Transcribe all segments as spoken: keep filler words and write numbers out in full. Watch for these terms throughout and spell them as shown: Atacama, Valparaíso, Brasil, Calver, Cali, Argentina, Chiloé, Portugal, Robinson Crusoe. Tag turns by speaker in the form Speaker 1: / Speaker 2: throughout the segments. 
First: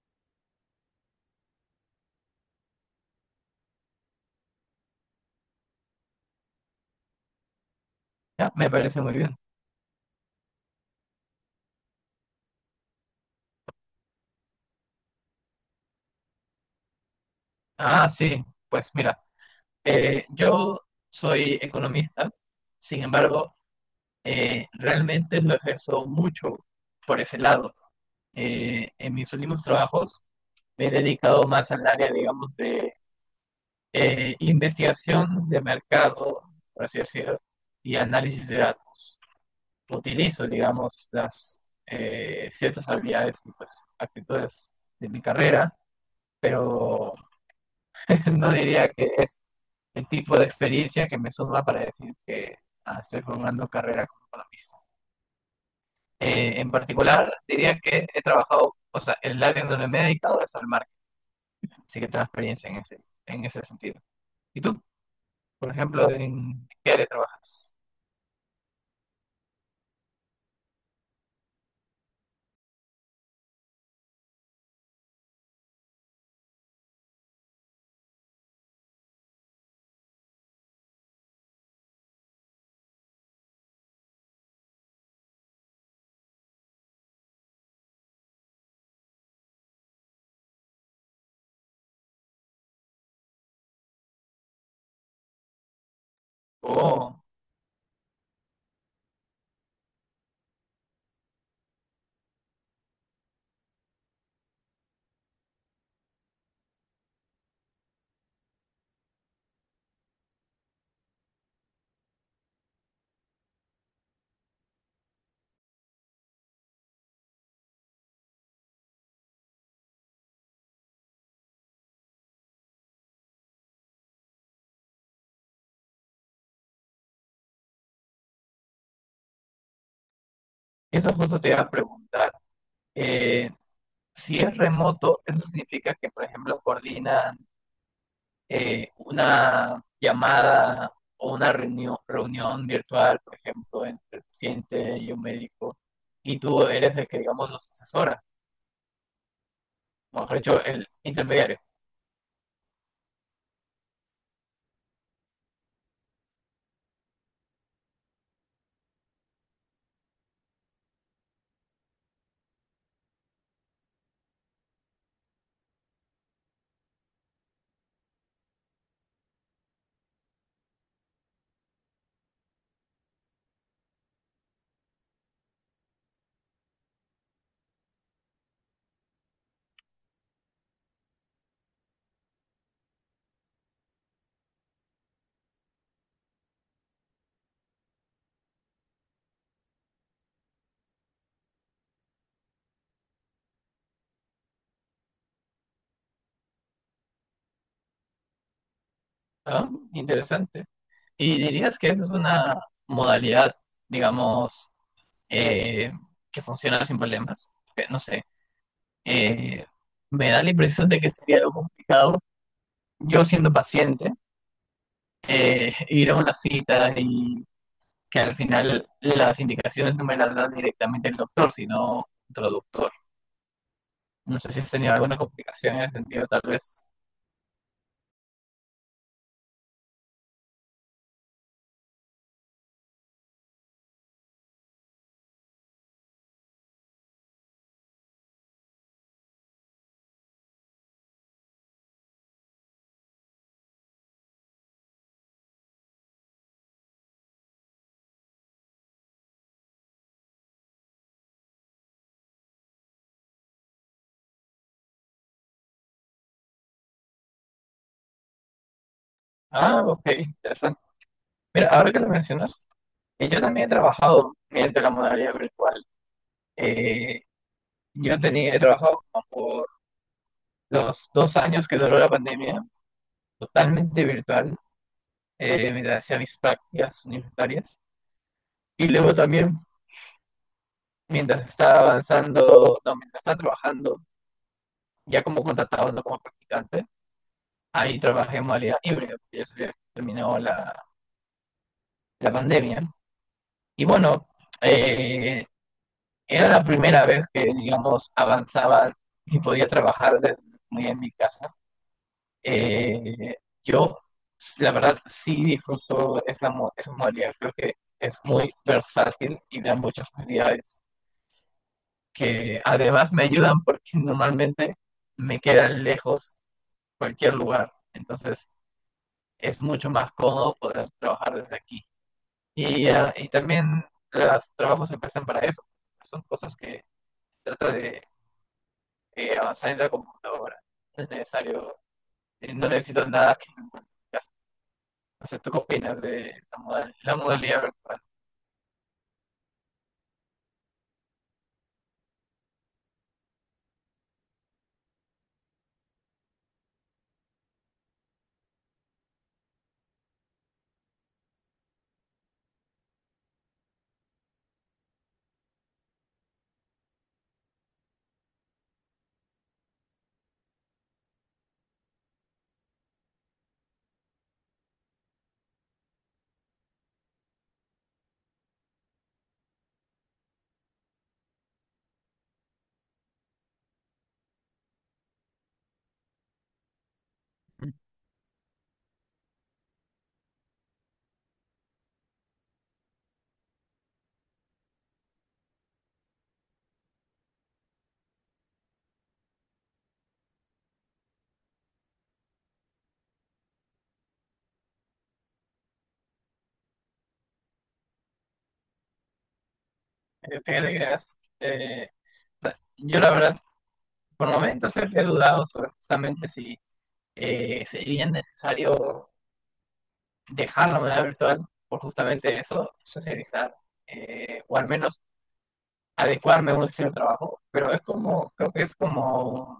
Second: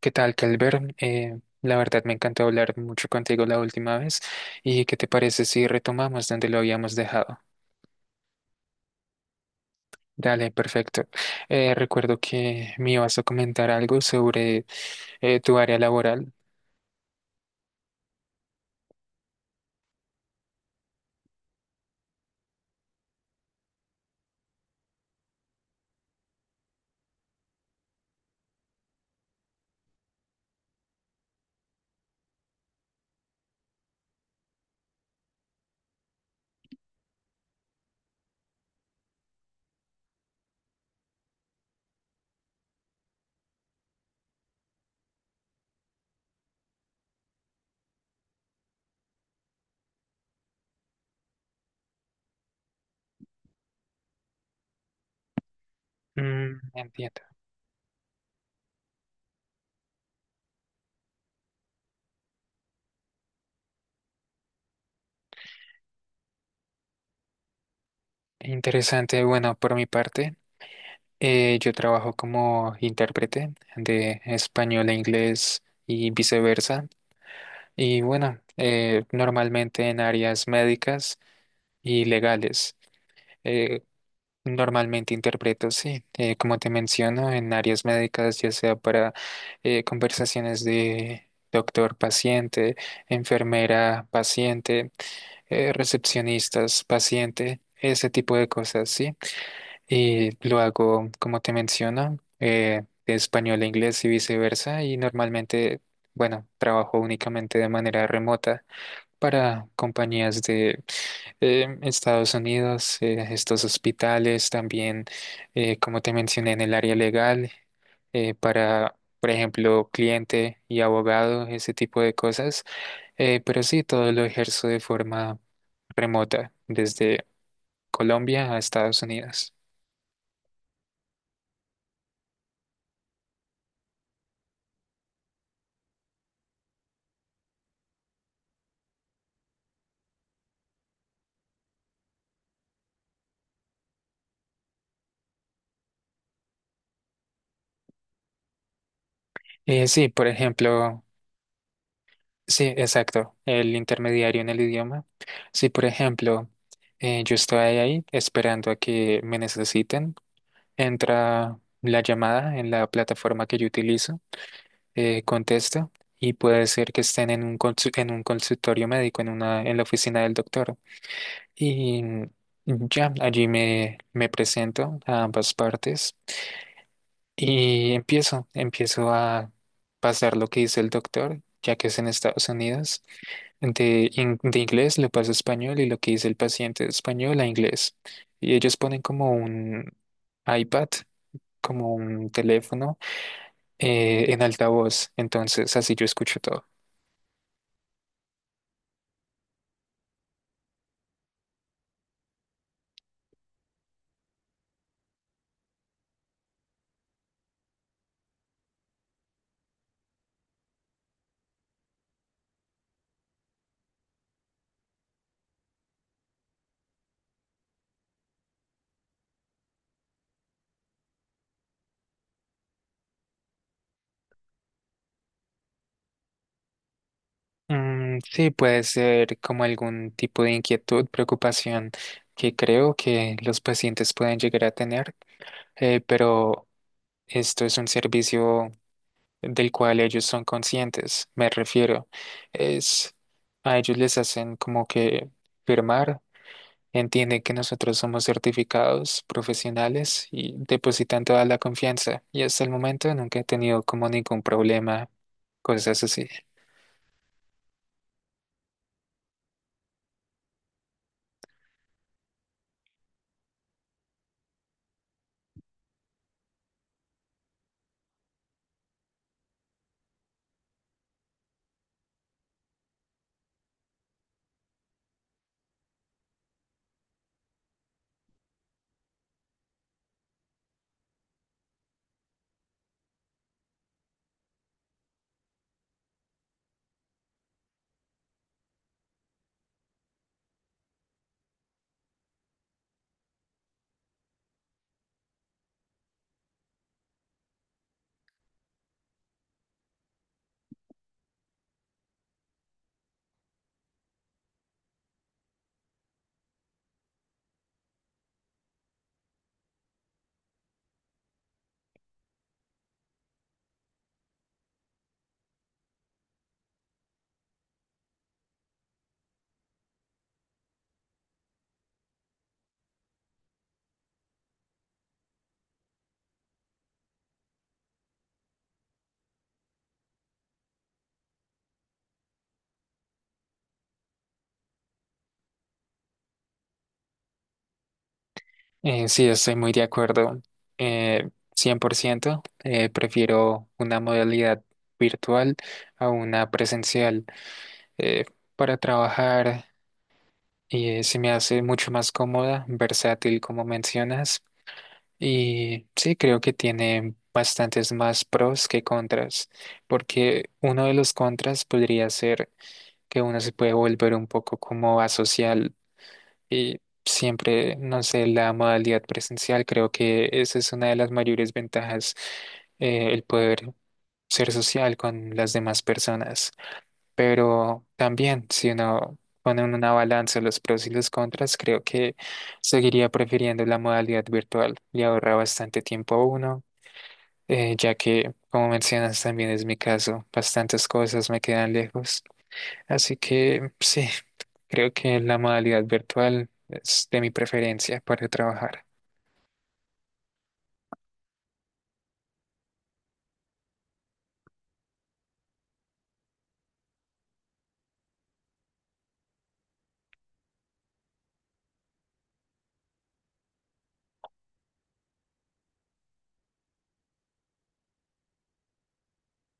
Speaker 1: ¿Qué tal, Calver? Eh, la verdad me encantó hablar mucho contigo la última vez. ¿Y qué te parece si retomamos donde lo habíamos dejado?
Speaker 2: Ya, me parece muy bien.
Speaker 1: Dale, perfecto. Eh, recuerdo que me ibas a comentar algo sobre eh, tu área laboral.
Speaker 2: Ah, sí, pues mira, eh, yo soy economista. Sin embargo, eh, realmente lo ejerzo mucho por ese lado. Eh, en mis últimos trabajos me he dedicado más al área, digamos, de eh, investigación de mercado, por así decirlo, y análisis de datos. Utilizo, digamos, las eh, ciertas habilidades y, pues, actitudes de mi carrera, pero no diría que es el tipo de experiencia que me suma para decir que ah, estoy formando carrera como economista.
Speaker 1: Mm,
Speaker 2: Eh, en
Speaker 1: entiendo.
Speaker 2: particular, diría que he trabajado, o sea, el área donde me he dedicado es al marketing, así que tengo experiencia en ese, en ese sentido. ¿Y tú, por ejemplo, en qué área trabajas?
Speaker 1: Interesante. Bueno, por mi parte, eh, yo trabajo como intérprete de español a inglés y viceversa. Y bueno, eh, normalmente en áreas médicas y legales. Eh, Normalmente interpreto, sí. Eh, como te menciono, en áreas médicas, ya sea para eh, conversaciones de doctor-paciente, enfermera-paciente, eh,
Speaker 2: Oh,
Speaker 1: recepcionistas-paciente, ese tipo de cosas, sí. Y lo hago, como te menciono, eh, de español a inglés y viceversa. Y normalmente, bueno, trabajo únicamente de manera remota para compañías em, Estados Unidos, eh, estos hospitales también, eh, como te mencioné, en el área legal, eh, para, por ejemplo, cliente y abogado, ese tipo de cosas. Eh, pero sí, todo lo ejerzo de forma remota, desde Colombia a Estados Unidos.
Speaker 2: eso justo te iba a preguntar. Eh, si es remoto, eso significa que, por ejemplo, coordinan eh, una llamada o una reunión, reunión virtual, por ejemplo, entre el paciente y un médico, y tú eres el que, digamos, los asesora,
Speaker 1: Eh, sí,
Speaker 2: o
Speaker 1: por
Speaker 2: mejor dicho, el
Speaker 1: ejemplo,
Speaker 2: intermediario.
Speaker 1: sí, exacto, el intermediario en el idioma. Sí, por ejemplo, eh, yo estoy ahí esperando a que me necesiten. Entra la llamada en la plataforma que yo utilizo, eh, contesta y puede ser que estén en un, consu- en un consultorio médico, en una, en la oficina del doctor. Y ya, allí me, me presento a ambas partes y empiezo, empiezo a pasar lo que dice el doctor, ya que es en Estados Unidos. De, in- de inglés lo paso a español y lo que dice el paciente de español a inglés. Y ellos ponen como un iPad como un teléfono eh, en altavoz, entonces así yo escucho todo.
Speaker 2: Ah, interesante. ¿Y dirías que esa es una modalidad, digamos, eh, que funciona sin problemas? Eh, No sé, eh, me da la impresión de que sería algo complicado yo siendo paciente, eh, ir a una cita y que al final las indicaciones no me las da directamente el doctor, sino traductor. No sé si has tenido alguna complicación en ese sentido, tal vez.
Speaker 1: Mm, sí, puede ser como algún tipo de inquietud, preocupación que creo que los pacientes pueden llegar a tener, eh, pero esto es un servicio del cual ellos son conscientes, me refiero. Es a ellos les hacen como que firmar, entienden que nosotros somos certificados profesionales y depositan toda la confianza. Y hasta el momento nunca he tenido como ningún problema, cosas así.
Speaker 2: Ah, ok, interesante. Mira, ahora que lo mencionas, eh, yo también he trabajado mediante la modalidad virtual. Eh, yo tenía, he trabajado como por los dos años que duró la pandemia, totalmente virtual, eh, mientras hacía mis prácticas universitarias. Y luego también, mientras estaba avanzando, no, mientras estaba trabajando, ya como contratado, no como practicante, ahí trabajé en modalidad híbrida, porque ya se había terminado la, la pandemia. Y bueno, eh, era la primera vez que, digamos, avanzaba y podía trabajar desde muy en mi casa. Eh, yo, la verdad, sí disfruto esa, esa modalidad. Creo que es muy versátil y da muchas facilidades que además me ayudan porque normalmente me quedan lejos cualquier lugar. Entonces, es mucho más cómodo poder trabajar desde aquí. Y, ah, y también los trabajos empiezan para eso. Son cosas que trata de eh, avanzar en la computadora. No es necesario, eh, no necesito nada que, o sea, ¿tú qué opinas de la modal- la modalidad virtual?
Speaker 1: Eh, sí, estoy muy de acuerdo. Eh, cien por ciento, eh, prefiero una modalidad virtual a una presencial eh, para trabajar y eh, se me hace mucho más cómoda, versátil como mencionas, y sí creo que tiene bastantes más pros que contras, porque uno de los contras podría ser que uno se puede volver un poco como asocial y siempre, no sé, la modalidad presencial, creo que esa es una de las mayores ventajas, eh, el poder ser social con las demás personas. Pero también, si uno pone en una balanza los pros y los contras, creo que seguiría prefiriendo la modalidad virtual. Le ahorra bastante tiempo a uno, eh, ya que, como mencionas, también es mi caso, bastantes cosas me quedan lejos. Así que sí, creo que la modalidad virtual es de mi preferencia para trabajar.
Speaker 2: Eh, fíjate que es, eh, da- Yo, la verdad, por momentos he he dudado sobre justamente si eh, sería necesario dejar la modalidad virtual por justamente eso, socializar, eh, o al menos adecuarme a un estilo de trabajo, pero es como, creo que es como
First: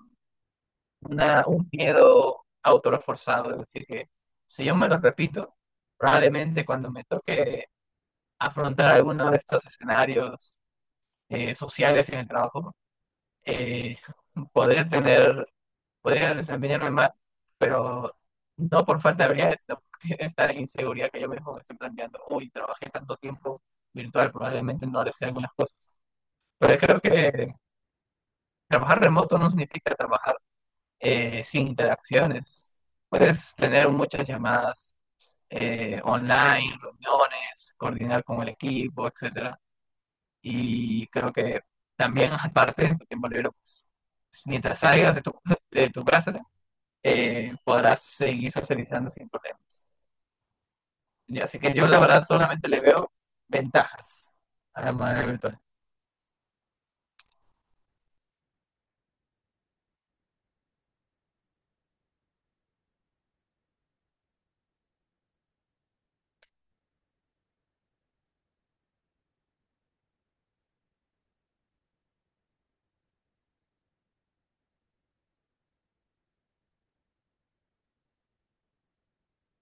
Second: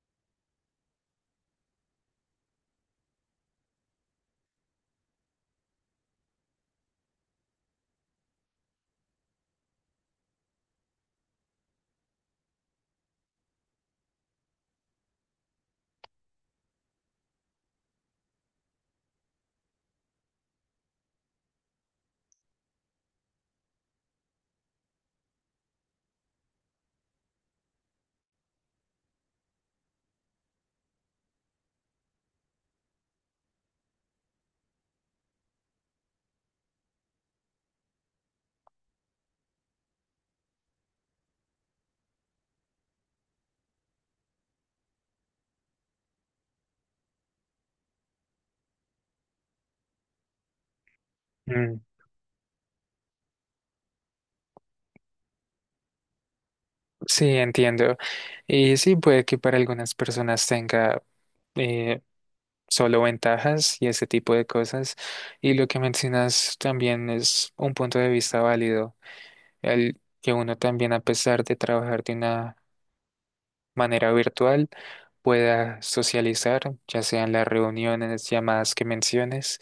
Speaker 2: una, un miedo autoreforzado, es decir, que si yo me lo repito, probablemente cuando me toque afrontar alguno de estos escenarios eh, sociales en el trabajo, eh, podría tener, podría desempeñarme mal, pero no por falta de habilidades, sino por esta inseguridad que yo mismo me estoy planteando. Uy, trabajé tanto tiempo virtual, probablemente no le sé algunas cosas. Pero creo que trabajar remoto no significa trabajar eh, sin interacciones. Puedes tener muchas llamadas eh, online, reuniones, coordinar con el equipo, etcétera. Y creo que también, aparte, en tu tiempo libre, pues, mientras salgas de tu, de tu casa, eh, podrás seguir socializando sin problemas. Y así que
Speaker 1: Mm,
Speaker 2: yo, la verdad, solamente le veo ventajas a la manera virtual.
Speaker 1: sí, entiendo. Y sí, puede que para algunas personas tenga eh, solo ventajas y ese tipo de cosas. Y lo que mencionas también es un punto de vista válido, el que uno también, a pesar de trabajar de una manera virtual, pueda socializar, ya sean las reuniones, llamadas que menciones.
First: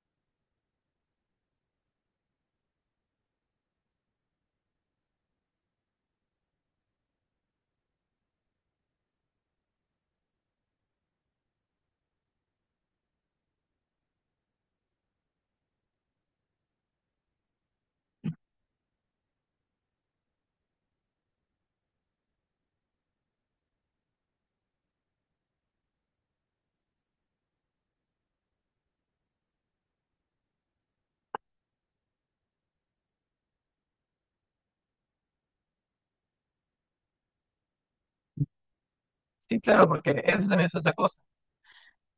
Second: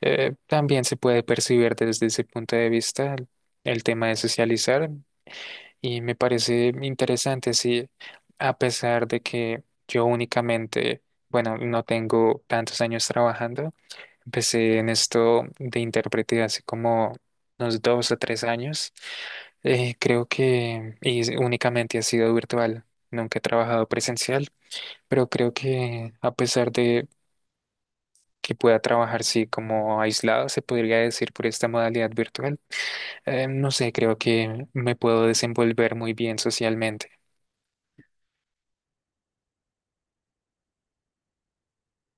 Speaker 1: Eh, también se puede percibir desde ese punto de vista el el tema de socializar y me parece interesante, sí, a pesar de que yo únicamente, bueno, no tengo tantos años trabajando. Empecé en esto de intérprete hace como unos dos o tres años. Eh, creo que y es- únicamente ha sido virtual. Nunca he trabajado presencial, pero creo que a pesar de que pueda trabajar, sí, como aislado, se podría decir por esta modalidad virtual, eh, no sé, creo que me puedo desenvolver muy bien socialmente.
Speaker 2: Sí, claro, porque eso también es otra cosa.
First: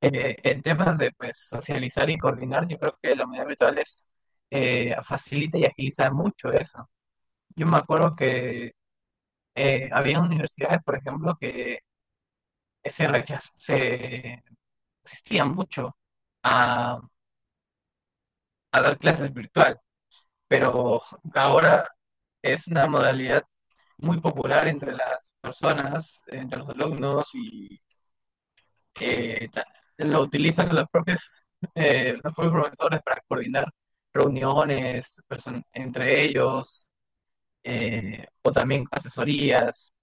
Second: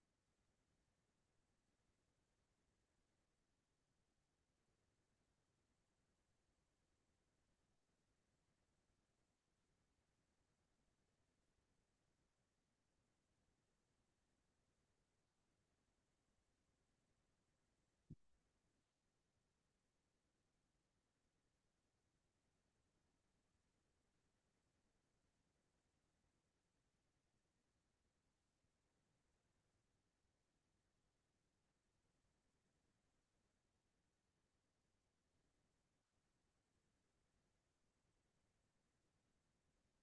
Speaker 2: Eh, en temas de, pues, socializar y coordinar, yo creo que la medida virtual es, eh, facilita y agiliza mucho eso. Yo me acuerdo que eh, había universidades, por ejemplo, que se rechaz- se resistían mucho a, a dar clases virtual, pero ahora es una modalidad muy popular entre las personas, entre los alumnos y eh, ta- lo utilizan los propios, eh, los propios profesores para coordinar reuniones person- entre ellos eh, o también asesorías.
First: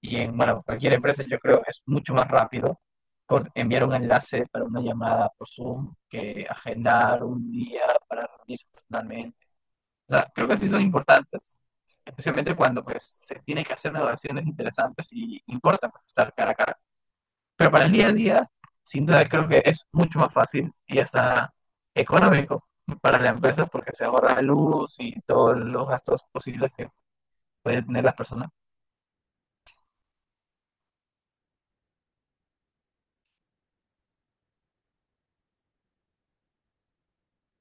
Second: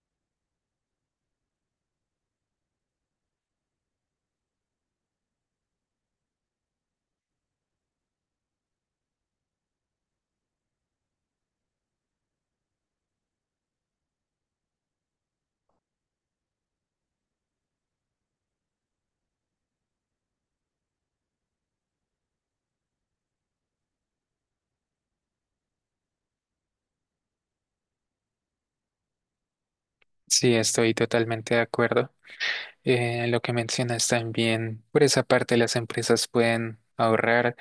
Speaker 2: Y en, bueno, cualquier empresa yo creo que es mucho más rápido por enviar un enlace para una llamada por Zoom que agendar un día para reunirse personalmente. O sea, creo que sí son importantes, especialmente cuando, pues, se tiene que hacer negociaciones interesantes y importa, pues, estar cara a cara. Pero para el día a día, sin duda creo que es mucho más fácil y hasta económico para la empresa, porque se ahorra luz y todos los gastos posibles que pueden tener las personas.
Speaker 1: Sí, estoy totalmente de acuerdo. Eh, lo que mencionas también, por esa parte las empresas pueden ahorrar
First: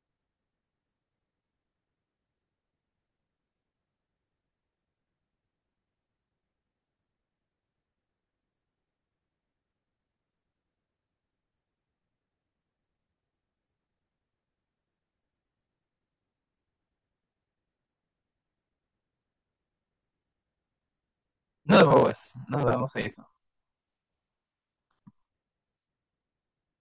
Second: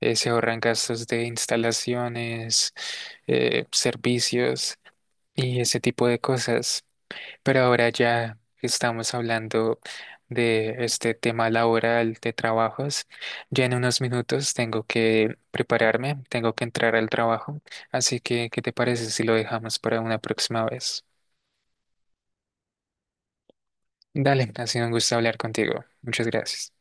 Speaker 1: eh, se ahorran gastos de instalaciones, eh, servicios y ese tipo de cosas. Pero ahora ya que estamos hablando de este tema laboral de trabajos. Ya en unos minutos tengo que prepararme, tengo que entrar al trabajo. Así que, ¿qué te parece si lo dejamos para una próxima vez?
Speaker 2: Nos vemos, nos vemos, eso.
Speaker 1: Dale, ha sido un gusto hablar contigo. Muchas gracias.